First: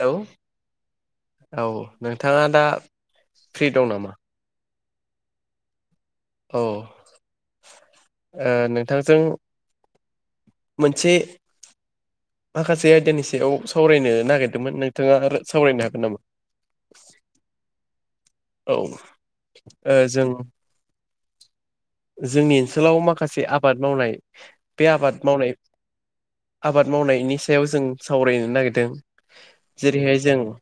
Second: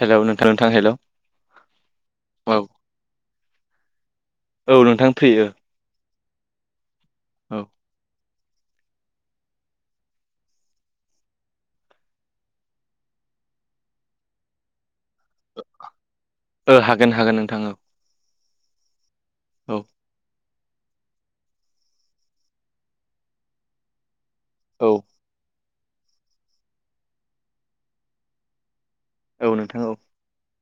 Hello नोंथां नोंथां hello हेल' औ नोंथाङा दा औ फ्रि दं नामा? औ नोंथां फ्रियो ओ। औ ओ औ नोंथांजों मोनसे। माखासे आयदानि सायाव सावरायनो नागिरदोंमोन नो । थांङा आरो सावरायनो हागोन नामा? ओ हागोन हागोन नोंथां औ औ औ ओ जों जोंनि ओनसोलाव माखासे आबाद मावनाय बे औ आबाद मावनाय। आबाद मावनायनि सायाव जों सावरायनो नागिरदों। औ नोंथां औ जेरैहाय जों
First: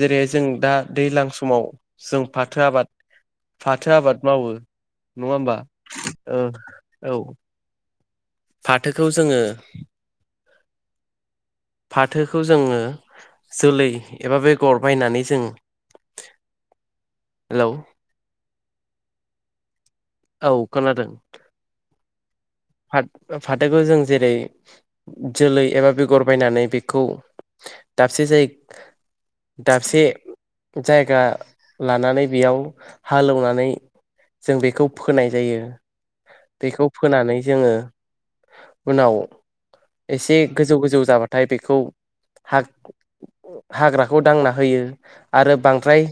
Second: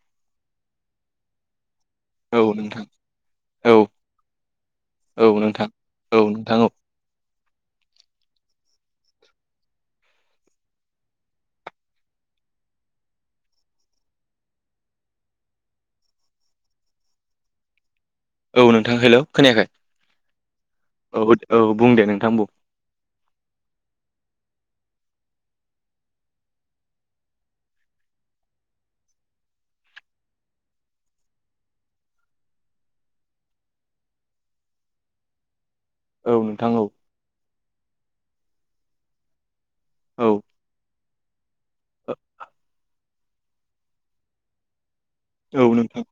जेरैहाय जों दा दैज्लां समाव। जों औ फाथो नोंथां आबाद। औ फाथो आबाद मावो औ नङा होमबा नोंथां औ ओ नोंथां औ औ। फाथोखौ जोङो। फाथोखौ जोङो जोलै एबा बेगर बायनानै जों। [inaudible] हेलौ औ नोंथां हेल' खोनायाखै? औ औ औ बुं दे नोंथां बुं। फाथ फाथोखौ जों जेरै जोलै एबा बेगर बायनानै बेखौ। दाबसे जाय दाबसे जायगा लानानै बेयाव हालेवनानै। जों बेखौ फोनाय जायो। औ नोंथां औ दैखौ फोनानै जोङो उनाव। औ एसे गोजौ गोजौ जाबाथाय बेखौ हा। हाग्राखौ दांना होयो आरो औ नोंथां बांद्राय।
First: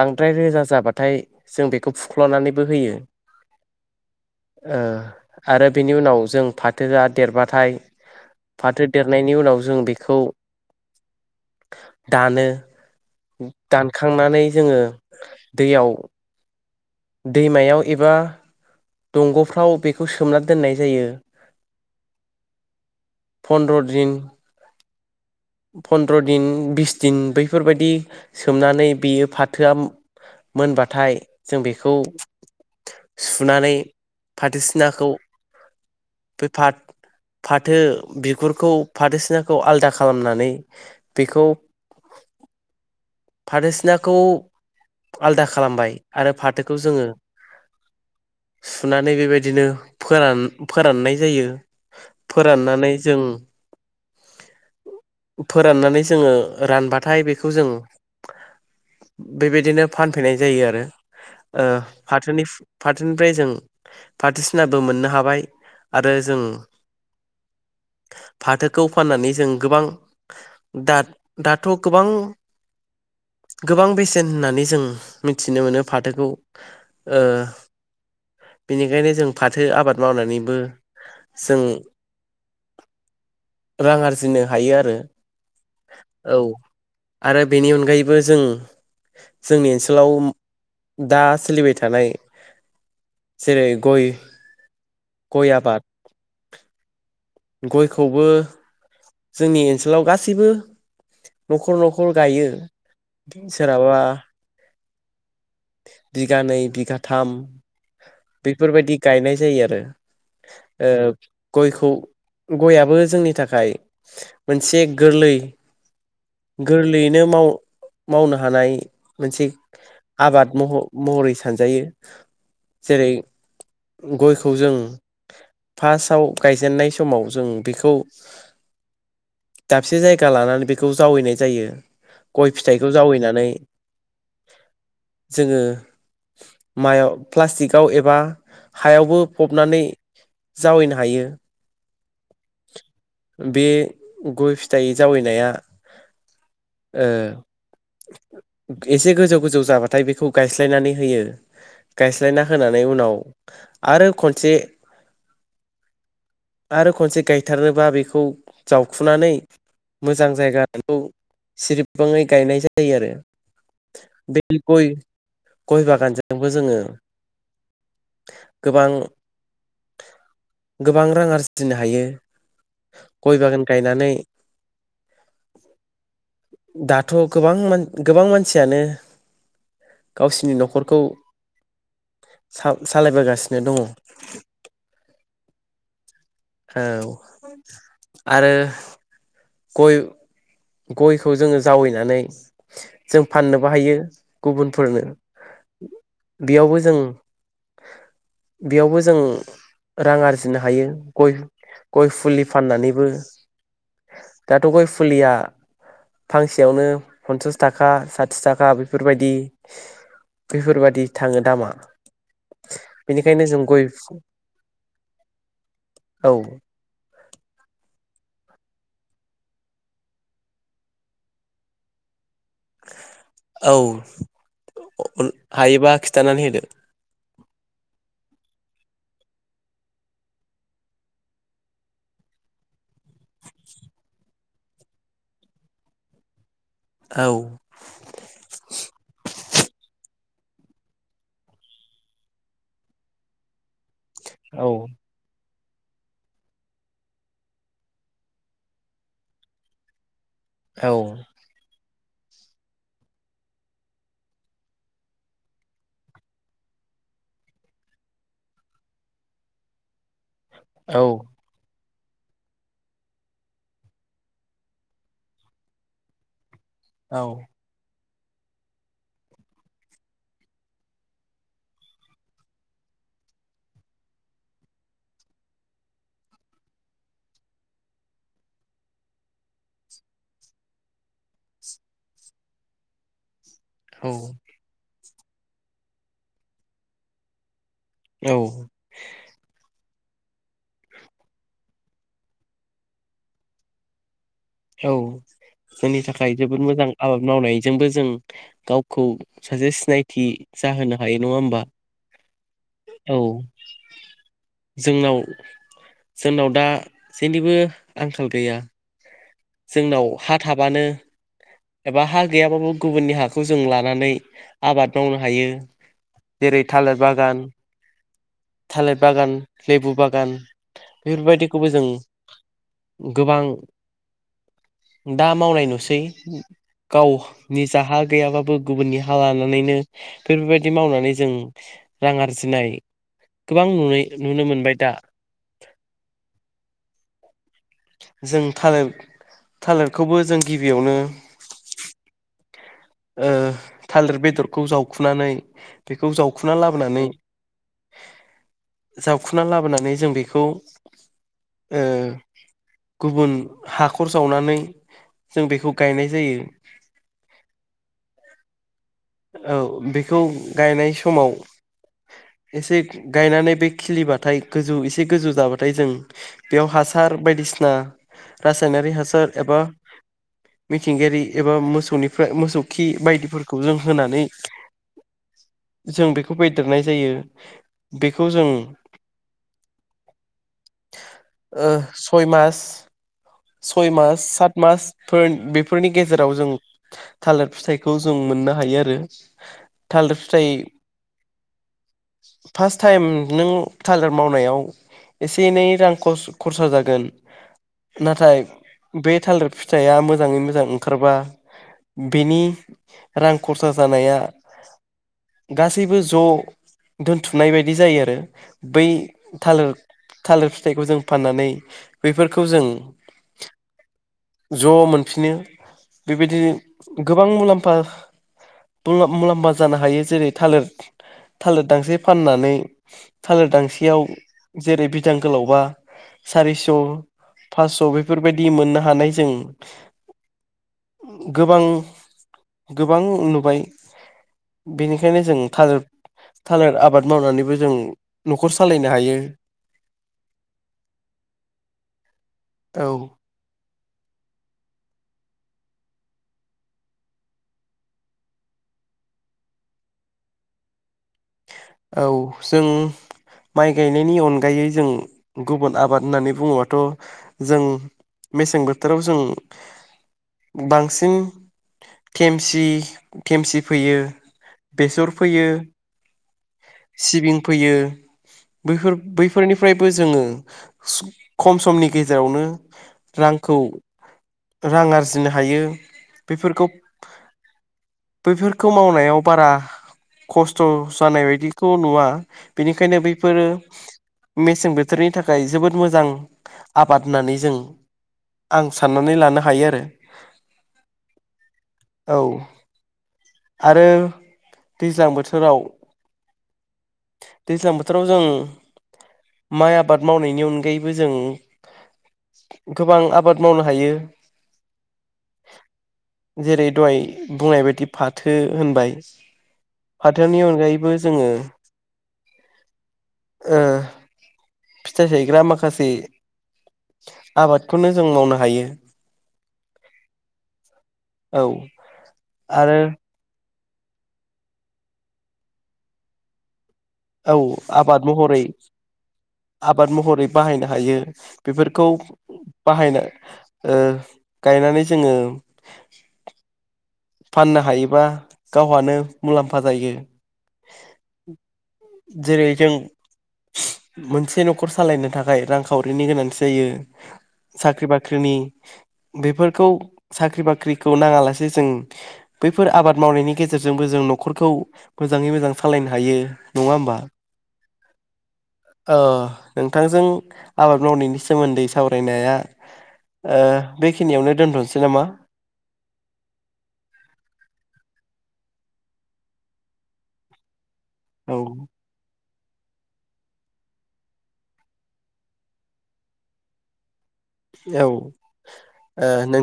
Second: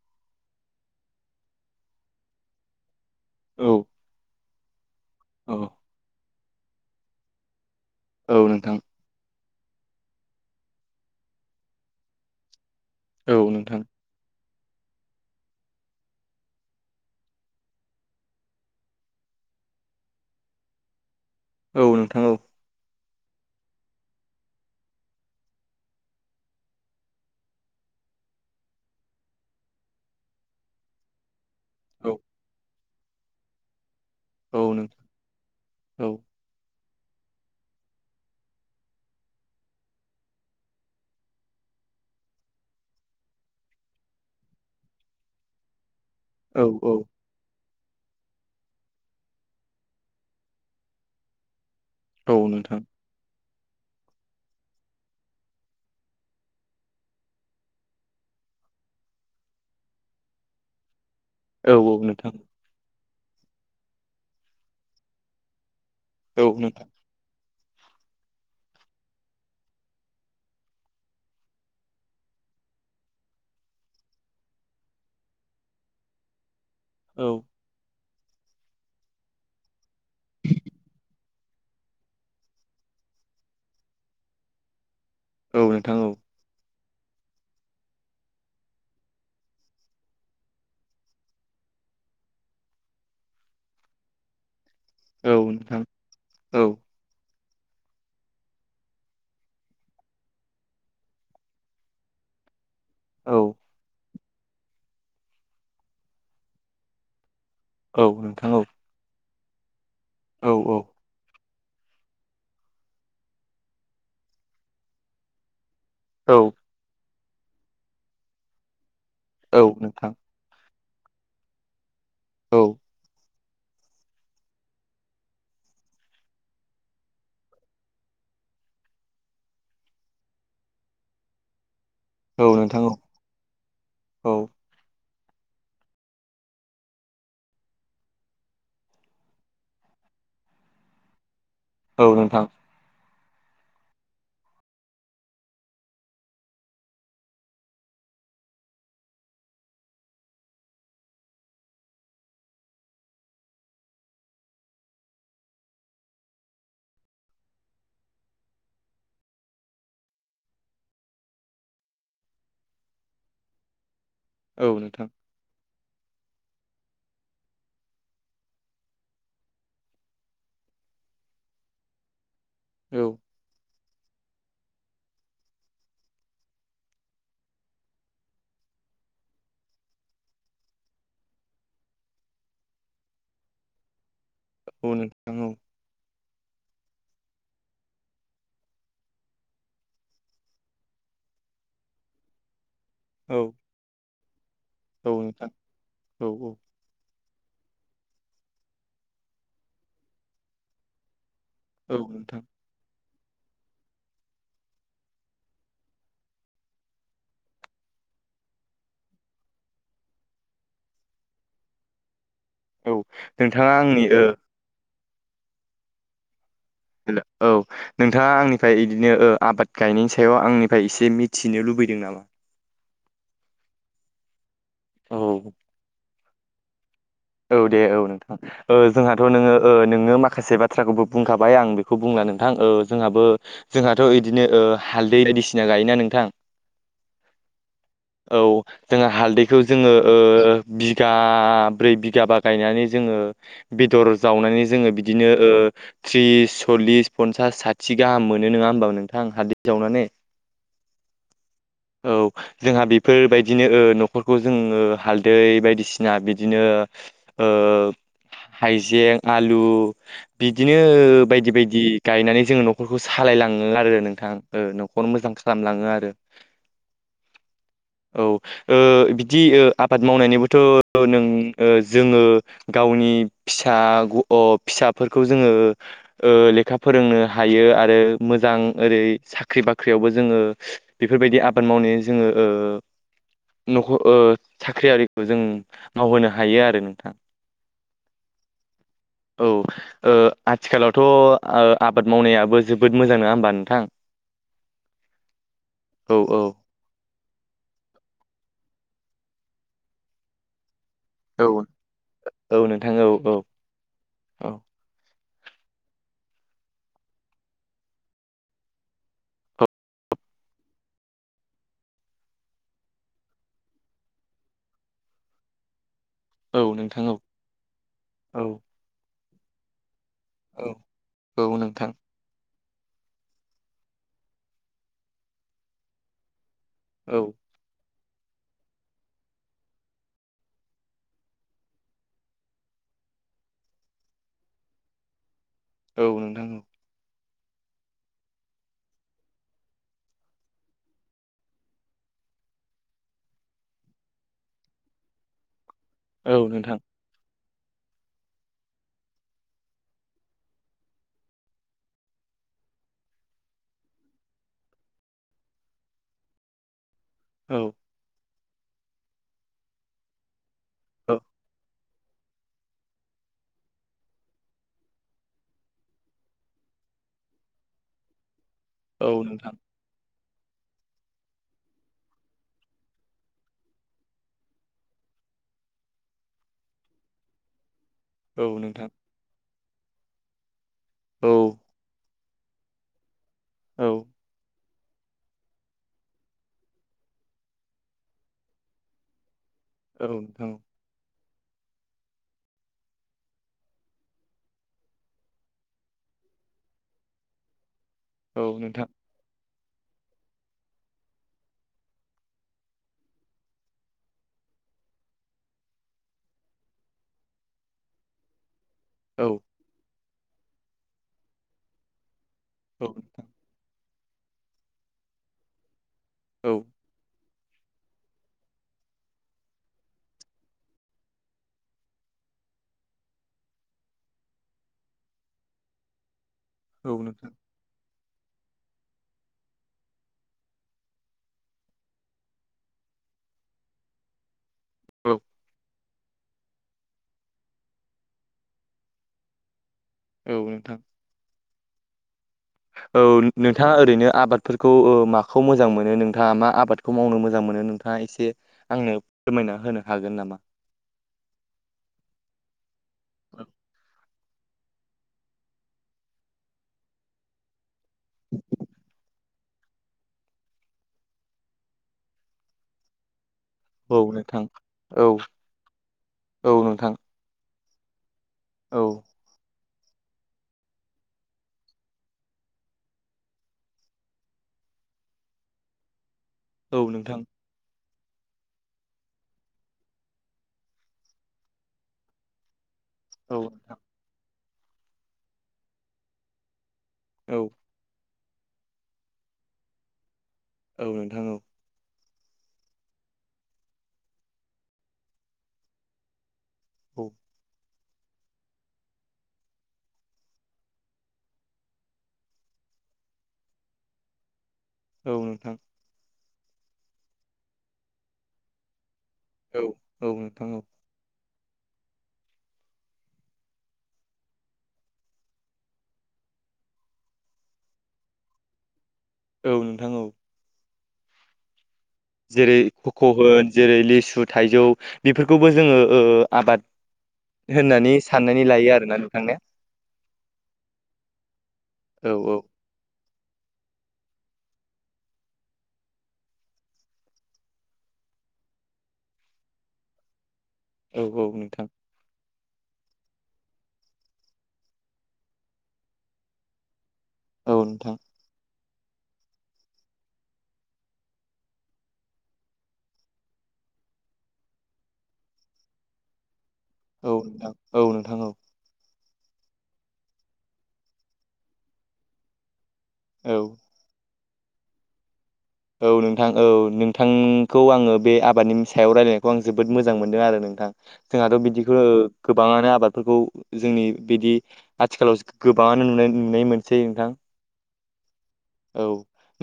बांद्राय रोजा जाबाथाय जों बेखौ फुख्ल'नानैबो होयो। औ ओ औ आरो बिनि उनाव जों फाथोआ देरबाथाय। औ नोंथां फाथो देरनायनि उनाव। जों बेखौ दानो औ नोंथां दानखांनानै। जोङो दैयाव‌। दैमायाव एबा दंग'फ्राव बेखौ सोमना दोननाय जायो। औ नोंथां औ। फन्द्र' दिन फनन्द्र' दिन बिस दिन बैफोरबायदि सोमनानै बेयो फाथोआ मोनबाथाय जों बेखौ औ सुनानै औ फाथो नोंथां सिनाखौ औ बे फाथ फाथो बिगुरखौ फाथो सिनाखौ आलदा खा खालामनानै बेखौ। फाथो सिनाखौ आलदा खालामबाय आरो औ फाथोखौ औ जोङो [inaudible] औ नोंथां फोराननानै जों फोराननानै जोङो रानबाथाय बेखौ जों [inaudible] औ नोंथां फाथोनिफ्राय जों फाथो सिनाबो मोननो हाबाय आरो जों औ नोंथां [inaudible] फाथोखौ फाननानै जों गोबां दाथ दाथ' गोबां गोबां बेसेन होननानै जों मिथिनो मोनो फाथोखौ ओ औ बिनिखायनो जों फाथो आबाद मावनानैबो जों रां आरजिनो हायो आरो। औ नोंथां औ आरो बेनि अनगायैबो जों जोंनि ओनसोलाव दा सोलिबाय थानाय जेरै गइ औ गइ नोंथां आबाद औ गइखौबो जोंनि ओनसोलाव गासैबो नखर नखर गायो औ सोरहाबा बिगानै बिगाथाम औ नोंथां औ बेफोरबायदि गायनाय जायो आरो। औ ओ गइखौ गइयाबो जोंनि थाखाय मोनसे गोरलै औ गोरलैयैनो माव मावनो हानाय मोनसे औ नोंथां आबाद मह महरै सानजायो औ जेरै गइखौ जों फार्स्टआव गायजेननाय समाव जों बेखौ दाबसे जायगा लानानै बेखौ जावैनाय जायो। औ गइ नोंथां औ फिथाइखौ जावैनानै औ जोङो माइयाव प्लास्टिकआव एबा हायावबो फबनानै जावैनो हायो औ नोंथां बे गइ फिथाइ जावैनाया ओ एसे गोजौ गोजौ जाबा थाय बेखौ गायस्लायनानै होयो। गायस्लायना होनानै उनाव आरो खनसे [inaudible] आरो खनसे गायथारनोबा बेखौ जावखुनानै मोजां जायगाखौ सिरिबाङै गायनाय जायो आरो। औ नोंथां गइ बागानजोंबो जोङो गोबां गोबां रां आरजिनो हायो। औ गइ बागान गायनानै दाथ' गोबां मान गोबां मानसियानो गावसिनि नखरखौ सा सालायबोगासिनो दङ औ नोंथां औ औ आरो गय गयखौ जोङो जावैनानै जों औ फाननोबो हायो गुबुनफोरनो औ नोंथां औ बेयावबो जों बेयावबो जों रां आरजिनो हायो गय औ गय नोंथां फुलि फाननानैबो दाथ गय फुलिया फांसेयावनो पनसास थाखा साथि थाखा बेफोरबायदि बेफोरबादि थाङो दामा औ बेनिखायनो जों नोंथाङा गय आंनि ओ औ औ नोंथाङा आंनिफ्राय इदिनो ओ आबाद गायनायनि सायाव आंनिफाय एसे मिथिनो लुबैदों नामा औ औ हायोबा खिथानानै होदो औ दे औ नोंथां ओ जोंहाथ नोङो ओ नोङो माखासे बाथ्राखौबो बुंखाबाय आं बेखौ बुंला नोंथां। ओ जोंहाबो जोंहाथ इदिनो ओ हालदै बायदिसिना गायोना नोंथां औ औ जोंहा हालदैखौ जोङो ओ बिघा ब्रै बिघा बा गायनानै जोङो बेदर जावनानै औ जोङो बिदिनो ओ थ्रिस सल्लिस पनसास साथि गाहाम मोनो नोङा होमबा नोंथां हालदै जावनानै औ औ जोंहा बेफोरबायदिनो ओ न'खरखौ जोङो हालदै बायदिसिना बिदिनो ओ हाइजें, आलु बिदिनो औ बायदि बायदि गायनानै जोङो न'खरखौ सालायलाङो आरो नोंथां न'खर मोजां खालामलाङो आरो। औ औ ओ बिदि आबाद मावनायनिबोथ' नों ओ जोङो गावनि फिसा फिसाफोरखौ जोङो ओ लेखा फोरोंनो हायो आरो मोजां ओरै साख्रि बाख्रियावबो जोङो बेफोरबायदि आ बाद मावनाय जोङो ओ न ओ साख्रि आरिखौ जों मावहोनो हायो आरो नोंथां। औ औ ओ आथिखालावथ' आबाद मावनायाबो जोबोद मोजां नङा होमबा नोंथां। औ जोंनि औ थाखाय औ जोबोद मोजां आबाद मावनायजोंबो जों गावखौ सासे सिनायथि जाहोना हायो नङा औ होमबा औ औ जोंनाव जोंनाव दा जेनिबो आंखाल गैया। जोंनाव हा थाबानो एबा हा गैयाबाबो गुबुननि हाखौ जों लानानै आबाद मावनो हायो। जेरै औ थालिर नोंथां औ बागान औ थालिर बागान लेबु बागान औ औ बेफोरबायदिखौबो जों नोंथां गोबां दा मावनाय नुसै। गाव औ निजा हा गैयाबाबो गुबुननि हा लानानैनो बेफोरबायदि मावनानै जों रां आरजिनाय गोबां नुनाय नुनो मोनबाय दा। औ नोंथां जों थालिर थालिरखौबो जों गिबियावनो ओ थालिर बेदरखौ जावखुनानै बेखौ औ जावखुना नोंथां लाबोनानै। [inaudible] जाबखुना लाबोनानै जों बेखौ गुबुन हाखर जावनानै जों बेखौ गायनाय जायो। औ औ बेखौ गायनाय औ समाव [inaudible] एसे गायनानै बे खिलिबाथाय गोजौ एसे गोजौ जाबाथाय जों बेयाव हासार बायदि बिसिना रासायनारि औ हासार नोंथां एबा मिथिंगायारि एबा मोसौनिफ्राय मोसौ खि बायदिफोरखौ जों होनानै जों बेखौ बायदेरनाय जायो बेखौ औ जों नोंथां औ ओ सय मास औ सय मास सात मासफोर बेफोरनि गेजेराव जों थालिर फिथाइखौ जों मोननो हायो आरो औ थालिर नोंथां फिथाइ [inaudible] फार्स्ट टाइम नों थालार मावनायाव एसे एनै रां खरसा जागोन नाथाय औ नोंथां बे थालिर फि थाइआ मोजाङै मोजां ओंखारबा बेनि रां खरसा जानाया गासैबो ज' दोनथुमनाय बायदि जायो आरो बै औ थालिर थालिर फिथाइखौ जों फाननानै बैफोर खौ जों औ ज मोनफिननो बेबादि औ गो बां मुलाम्फा मुलाम्फा जानो हायो जेरै थालिर थालिर दांसे फाननानै थालिर दांसेयाव जेरै बिदां गोलावबा सारिस' नोंथां फासस' बेफोरबायदि मोननो हानाय जायो गोबां गोबां नुबाय औ बेनिखायनो जों थालिर थालिर आबाद मावनानैबो जों न'खर सालायनो हायो औ नोंथां औ नोंथाङा ओरैनो आबाद फोरखौ माखौ मोजां मोनो नोंथाङा मा आबादखौ मावनो मोजां मोनो नोंथाङा एसे आंनो फोरमाय ना होनो हागोन नामा? औ जों माइ गायनायनि अन गायै जों गुबुन आबाद होननानै बुङोबाथ' जों मेसें बोथोराव जों बांसिन देमसि देमसि फोयो औ नोंथां औ बेसर फोयो औ नोंथां सिबिं फोयो औ बैफोर बैफोरनि फ्रायबो जोङो खम समनि गेजेरावनो रांखौ रां आरजिनो हायो बेफोरखौ औ नोंथां बैफोरखौ मावनायाव बारा खस्थ' जानाय बायदिखौ नुवा बेनिखायनो औ बैफोरो नोंथां मेसें बोथोरनि थाखाय जोबोद मोजां आबाद होननानै औ जों आं साननानै लानो हायो आरो औ नोंथां औ औ आरो दैज्लां बोथोराव औ दैज्लां बोथोराव जों माइ आबाद मावनायनि अनगायैबो जों गोबां आबाद मावनो हायो औ नोंथां जेरै दहाय बुंनाय बायदि फाथो होनबाय औ औ फाथोनि नोंथां अनगायैबो जोङो ओ फिथाइ थायग्रा माखासे आबादखौनो जों मावनो हायो औ नोंथां औ औ जेरै आरो खक' होन जेरै लिसु थाइजौ बेफोरखौबो जोङो ओ आबाद औ होननानै आबाद महरै साननानै लायो आरोना नोंथां। ने आबाद महरै बाहायनो हायो बेफोरखौ औ औ बाहायनो।। ओ गायनानै जोङो। फाननो हायोबा गावहानो मुलाम्फा जायो। औ औ नोंथां। जेरै जों मोनसे न'खर सालायनो थाखाय रांखावरिनि गोनांथि जायो। औ साख्रि नोंथां बाख्रिनि बेफोरखौ साख्रि बाख्रिखौ नाङालासे जों बैफोर आबाद मावनायनि गेजेरजोंबो जों न'खरखौ मोजाङै मोजां सालायनो हायो। नङा होमबा औ नोंथां औ नोंथां औ। ओ नोंथांजों आबाद मावनायनि सोमोन्दै सावरायनाया। औ ओ बेखिनियावनो दोनथ'सै नामा? औ नोंथां औ नोंथांखौ आङो बे आबादनि सायाव रायजलायनायखौ आं जोबोद मोजां मोनदों आरो नोंथां। औ जोंहाथ' बिदिखौ गोबाङानो आबादफोरखौ जोंनि बिदि आथिखालाव गोबाङानो नुनाय नुनाय मोनसै नोंथां। औ ओ औ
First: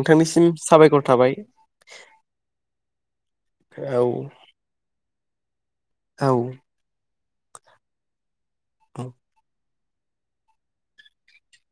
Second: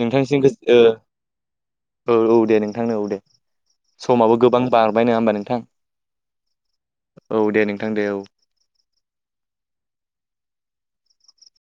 नोंथांसिम गोस- साबायखर ओ थाबाय। औ औ दे नोंथांनो औ दे औ समाबो गोबां बारबाय नङा होमबा नोंथां । औ औ दे नोंथां दे औ । औ